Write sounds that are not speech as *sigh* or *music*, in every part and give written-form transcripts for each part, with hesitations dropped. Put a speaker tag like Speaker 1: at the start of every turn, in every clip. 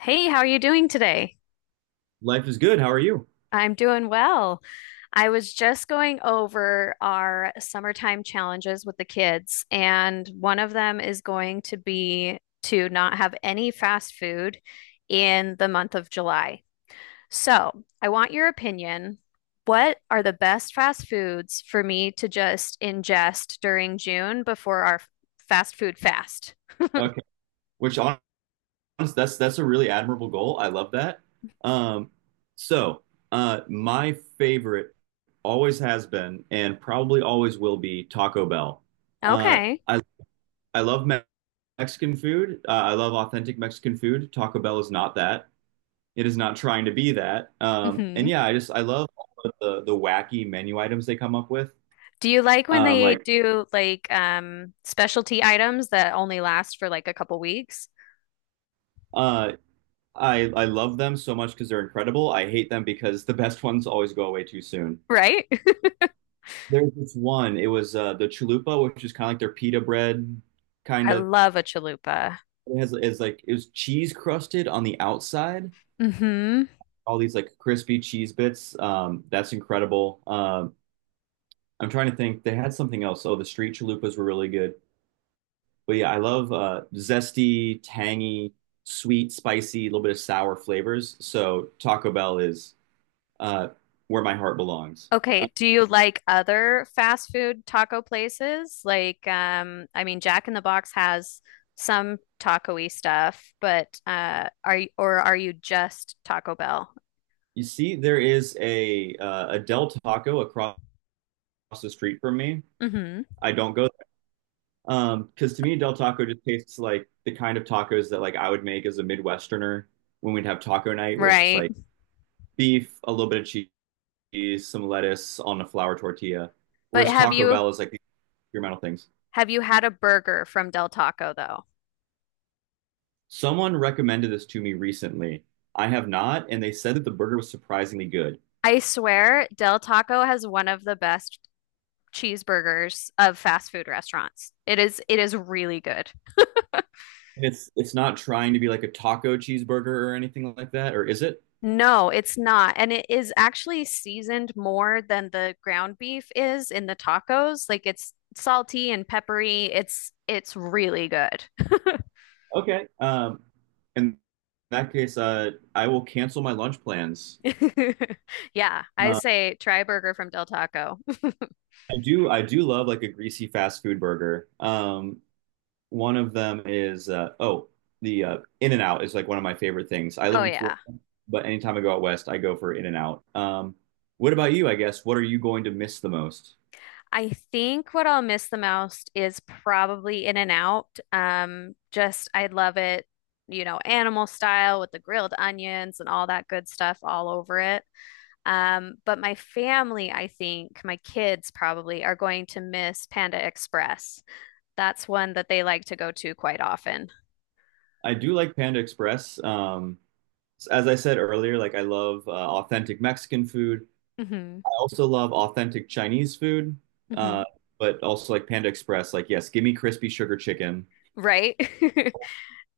Speaker 1: Hey, how are you doing today?
Speaker 2: Life is good. How are you?
Speaker 1: I'm doing well. I was just going over our summertime challenges with the kids, and one of them is going to be to not have any fast food in the month of July. So, I want your opinion. What are the best fast foods for me to just ingest during June before our fast food fast?
Speaker 2: Okay. Which honest, that's a really admirable goal. I love that. Um, so my favorite always has been and probably always will be Taco Bell. Uh,
Speaker 1: Okay.
Speaker 2: I I love Mexican food. I love authentic Mexican food. Taco Bell is not that. It is not trying to be that. And
Speaker 1: Mm-hmm.
Speaker 2: yeah, I just I love all of the wacky menu items they come up with.
Speaker 1: Do you like when
Speaker 2: Um,
Speaker 1: they
Speaker 2: like.
Speaker 1: do like specialty items that only last for like a couple weeks?
Speaker 2: uh. I love them so much because they're incredible. I hate them because the *laughs* best ones always go away too soon.
Speaker 1: Right?
Speaker 2: There's this one. It was the chalupa, which is kind of like their pita bread,
Speaker 1: *laughs*
Speaker 2: kind
Speaker 1: I
Speaker 2: of.
Speaker 1: love a chalupa.
Speaker 2: It has is like it was cheese crusted on the outside.
Speaker 1: Mm-hmm.
Speaker 2: All these like crispy cheese bits. That's incredible. I'm trying to think. They had something else. Oh, the street chalupas were really good. But yeah, I love zesty, tangy, sweet, spicy, a little bit of sour flavors. So Taco Bell is uh, where my heart belongs.
Speaker 1: Okay, do you like other fast food taco places? Like I mean Jack in the Box has some taco-y stuff, but are you or are you just Taco Bell?
Speaker 2: You see, there is a Del Taco across the street from me.
Speaker 1: Mm-hmm.
Speaker 2: I don't go there. Because to me, Del Taco just tastes like the kind of tacos that like I would make as a Midwesterner when we'd have taco night, where it's just
Speaker 1: Right.
Speaker 2: like beef, a little bit of cheese, some lettuce on a flour tortilla.
Speaker 1: But
Speaker 2: Whereas
Speaker 1: have
Speaker 2: Taco
Speaker 1: you
Speaker 2: Bell is like these experimental things.
Speaker 1: have you had a burger from Del Taco though?
Speaker 2: Someone recommended this to me recently. I have not, and they said that the burger was surprisingly good.
Speaker 1: I swear Del Taco has one of the best cheeseburgers of fast food restaurants. It is really good.
Speaker 2: And it's not trying to be like a taco cheeseburger or anything like that, or is it?
Speaker 1: No, it's not. And it is actually seasoned more than the ground beef is in the tacos. Like it's salty and peppery. It's really good.
Speaker 2: Okay. In that case, I will cancel my lunch plans.
Speaker 1: *laughs* Yeah, I
Speaker 2: Uh,
Speaker 1: say try burger from Del Taco. *laughs*
Speaker 2: I do love like a greasy fast food burger. One of them is oh, the In-N-Out is like one of my favorite things. I live
Speaker 1: Oh
Speaker 2: in Florida,
Speaker 1: yeah.
Speaker 2: but anytime I go out west, I go for In-N-Out. What about you, I guess? What are you going to miss the most?
Speaker 1: I think what I'll miss the most is probably In-N-Out. Just I love it, you know, animal style with the grilled onions and all that good stuff all over it. But my family, I think, my kids probably are going to miss Panda Express. That's one that they like to go to quite often.
Speaker 2: I do like Panda Express. As I said earlier, like I love authentic Mexican food.
Speaker 1: Hmm.
Speaker 2: I also love authentic Chinese food, uh,
Speaker 1: Hmm.
Speaker 2: but also like Panda Express. Like, yes, give me crispy sugar chicken.
Speaker 1: Right? *laughs*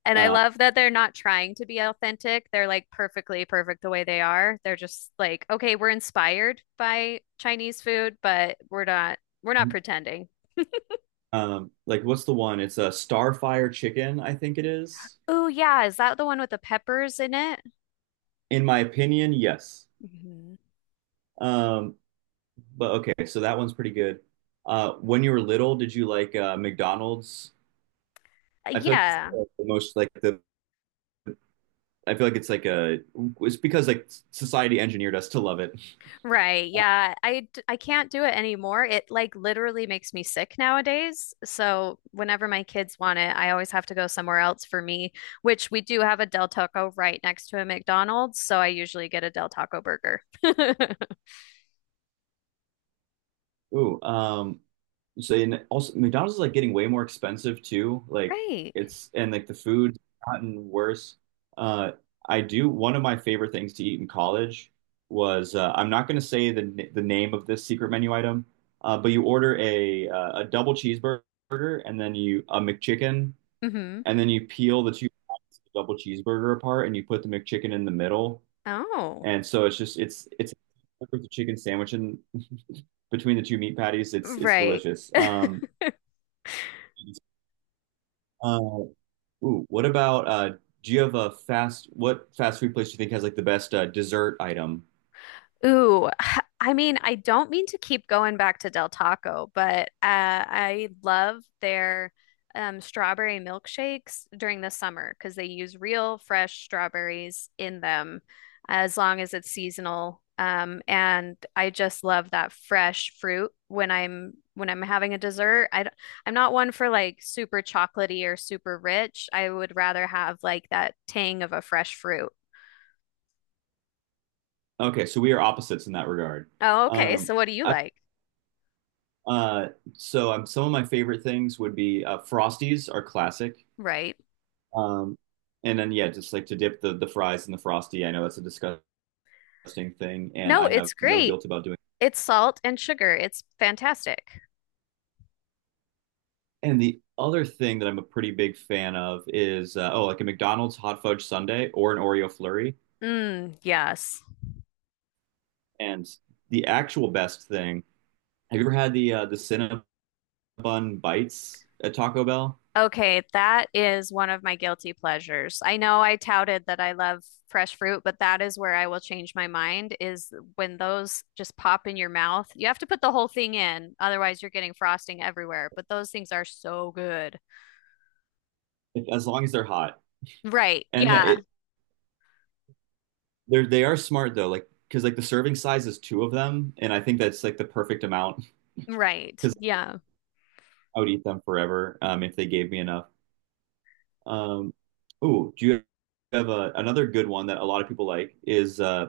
Speaker 1: And I
Speaker 2: Uh,
Speaker 1: love that they're not trying to be authentic. They're like perfectly perfect the way they are. They're just like, okay, we're inspired by Chinese food, but we're not pretending.
Speaker 2: like, what's the one? It's a Starfire chicken, I think it is.
Speaker 1: Oh yeah, is that the one with the peppers in it?
Speaker 2: In my opinion, yes.
Speaker 1: Hmm.
Speaker 2: Um, but okay, so that one's pretty good. When you were little, did you like McDonald's? I feel like it's
Speaker 1: Yeah.
Speaker 2: like, the most like the. I feel like it's like a. It's because like society engineered us to love it.
Speaker 1: Right.
Speaker 2: Uh,
Speaker 1: Yeah. I can't do it anymore. It like literally makes me sick nowadays. So whenever my kids want it, I always have to go somewhere else for me, which we do have a Del Taco right next to a McDonald's, so I usually get a Del Taco burger. *laughs*
Speaker 2: ooh, um, So and also McDonald's is like getting way more expensive too. Like
Speaker 1: Right.
Speaker 2: it's and like the food's gotten worse. Uh, I do one of my favorite things to eat in college was I'm not going to say the name of this secret menu item, but you order a double cheeseburger and then you a McChicken
Speaker 1: Mm-hmm.
Speaker 2: and then you peel the two sides of the double cheeseburger apart and you put the McChicken in the middle.
Speaker 1: Oh,
Speaker 2: And so it's just it's with the chicken sandwich in between the two meat patties. It's
Speaker 1: right.
Speaker 2: delicious.
Speaker 1: *laughs*
Speaker 2: Uh, what about do you have a fast what fast food place do you think has like the best dessert item?
Speaker 1: Ooh, *sighs* I mean, I don't mean to keep going back to Del Taco, but I love their strawberry milkshakes during the summer because they use real fresh strawberries in them as long as it's seasonal. And I just love that fresh fruit when I'm having a dessert. I'm not one for like super chocolatey or super rich. I would rather have like that tang of a fresh fruit.
Speaker 2: Okay, so we are opposites in that regard.
Speaker 1: Oh, okay.
Speaker 2: Um,
Speaker 1: So what do you
Speaker 2: I
Speaker 1: like?
Speaker 2: uh, so Some of my favorite things would be Frosties are classic.
Speaker 1: Right.
Speaker 2: Um, and then yeah, just like to dip the fries in the Frosty. I know that's a disgusting thing, and
Speaker 1: No,
Speaker 2: I have
Speaker 1: it's
Speaker 2: no
Speaker 1: great.
Speaker 2: guilt about doing it.
Speaker 1: It's salt and sugar. It's fantastic.
Speaker 2: And the other thing that I'm a pretty big fan of is like a McDonald's hot fudge sundae or an Oreo flurry.
Speaker 1: Mm, yes.
Speaker 2: And the actual best thing, have you ever had the Cinnabon bites at Taco Bell?
Speaker 1: Okay, that is one of my guilty pleasures. I know I touted that I love fresh fruit, but that is where I will change my mind is when those just pop in your mouth. You have to put the whole thing in, otherwise you're getting frosting everywhere, but those things are so good.
Speaker 2: If- as long as they're hot.
Speaker 1: Right.
Speaker 2: And yeah,
Speaker 1: Yeah.
Speaker 2: they are smart though, like because like the serving size is two of them, and I think that's like the perfect amount
Speaker 1: Right.
Speaker 2: because
Speaker 1: Yeah.
Speaker 2: I would eat them forever if they gave me enough. Um, do you have another good one that a lot of people like is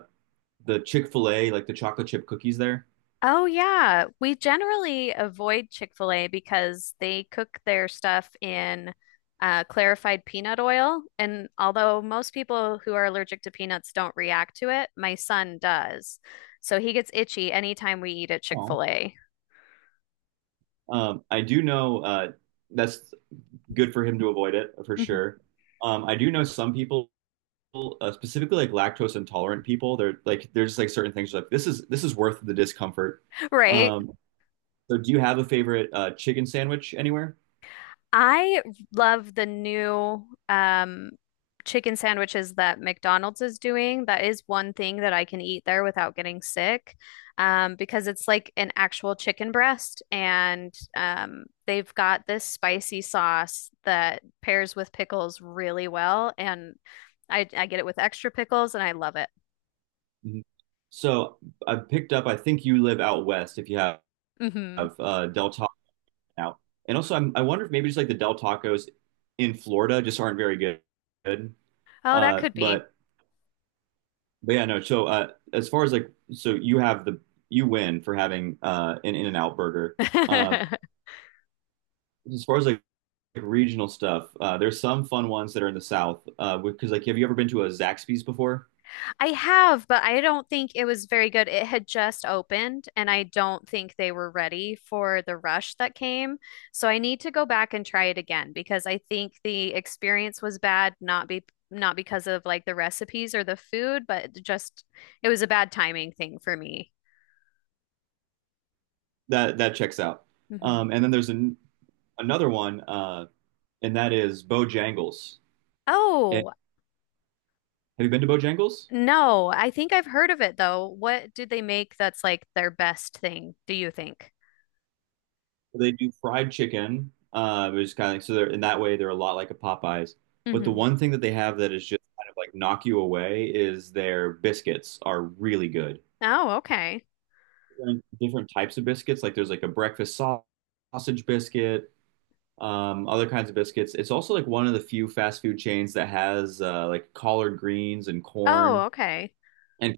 Speaker 2: the Chick-fil-A, like the chocolate chip cookies there?
Speaker 1: Oh, yeah. We generally avoid Chick-fil-A because they cook their stuff in clarified peanut oil. And although most people who are allergic to peanuts don't react to it, my son does. So he gets itchy anytime we eat at
Speaker 2: Oh.
Speaker 1: Chick-fil-A.
Speaker 2: I do know that's good for him to avoid it for
Speaker 1: *laughs*
Speaker 2: sure. I do know some people, specifically like lactose intolerant people, they're like there's like certain things like this is worth the discomfort.
Speaker 1: Right?
Speaker 2: Um, so do you have a favorite chicken sandwich anywhere?
Speaker 1: I love the new chicken sandwiches that McDonald's is doing. That is one thing that I can eat there without getting sick, because it's like an actual chicken breast, and they've got this spicy sauce that pairs with pickles really well, and I get it with extra pickles, and I love it.
Speaker 2: Mhm. So I picked up. I think you live out west. If you have,
Speaker 1: Hmm.
Speaker 2: have Del Taco. Out. And also, I wonder if maybe just like the Del Tacos in Florida just aren't very good. Good.
Speaker 1: Oh, that
Speaker 2: Uh,
Speaker 1: could be.
Speaker 2: but but yeah, no. As far as like, so you have the you win for having an In-N-Out burger. Um,
Speaker 1: *laughs*
Speaker 2: as far as like regional stuff, there's some fun ones that are in the South. Because like, have you ever been to a Zaxby's before?
Speaker 1: I have, but I don't think it was very good. It had just opened, and I don't think they were ready for the rush that came. So I need to go back and try it again because I think the experience was bad, not because of like the recipes or the food, but just it was a bad timing thing for me.
Speaker 2: That that checks out.
Speaker 1: Hmm.
Speaker 2: And then there's an, Another one, and that is Bojangles. And,
Speaker 1: Oh,
Speaker 2: have you been to Bojangles?
Speaker 1: no, I think I've heard of it though. What did they make that's like their best thing, do you think?
Speaker 2: They do fried chicken, which is kind of like, so they're in that way they're a lot like a Popeyes. But the
Speaker 1: Hmm.
Speaker 2: one thing that they have that is just kind of like knock you away is their biscuits are really good.
Speaker 1: Oh, okay.
Speaker 2: Different types of biscuits, like there's like a breakfast sausage biscuit, other kinds of biscuits. It's also like one of the few fast food chains that has like collard greens and
Speaker 1: Oh,
Speaker 2: corn
Speaker 1: okay.
Speaker 2: and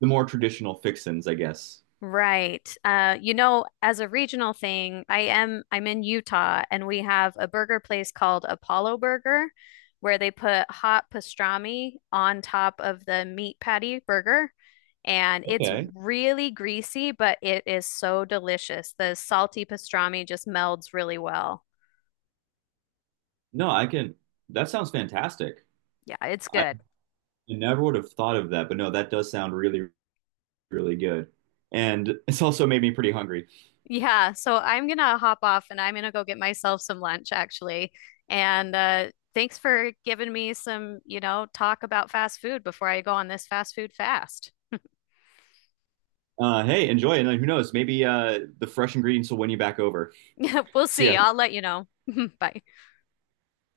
Speaker 2: the more traditional fixins, I guess.
Speaker 1: Right. You know, as a regional thing, I'm in Utah and we have a burger place called Apollo Burger where they put hot pastrami on top of the meat patty burger and it's
Speaker 2: Okay.
Speaker 1: really greasy, but it is so delicious. The salty pastrami just melds really well.
Speaker 2: No, I can. That sounds fantastic.
Speaker 1: Yeah, it's
Speaker 2: I
Speaker 1: good.
Speaker 2: never would have thought of that, but no, that does sound really really good. And it's also made me pretty hungry.
Speaker 1: Yeah, so I'm gonna hop off and I'm gonna go get myself some lunch actually. And thanks for giving me some, you know, talk about fast food before I go on this fast food fast.
Speaker 2: Hey, enjoy, and who knows? Maybe the fresh ingredients will win you back over.
Speaker 1: *laughs* We'll
Speaker 2: See
Speaker 1: see.
Speaker 2: ya.
Speaker 1: I'll let you know. *laughs* Bye.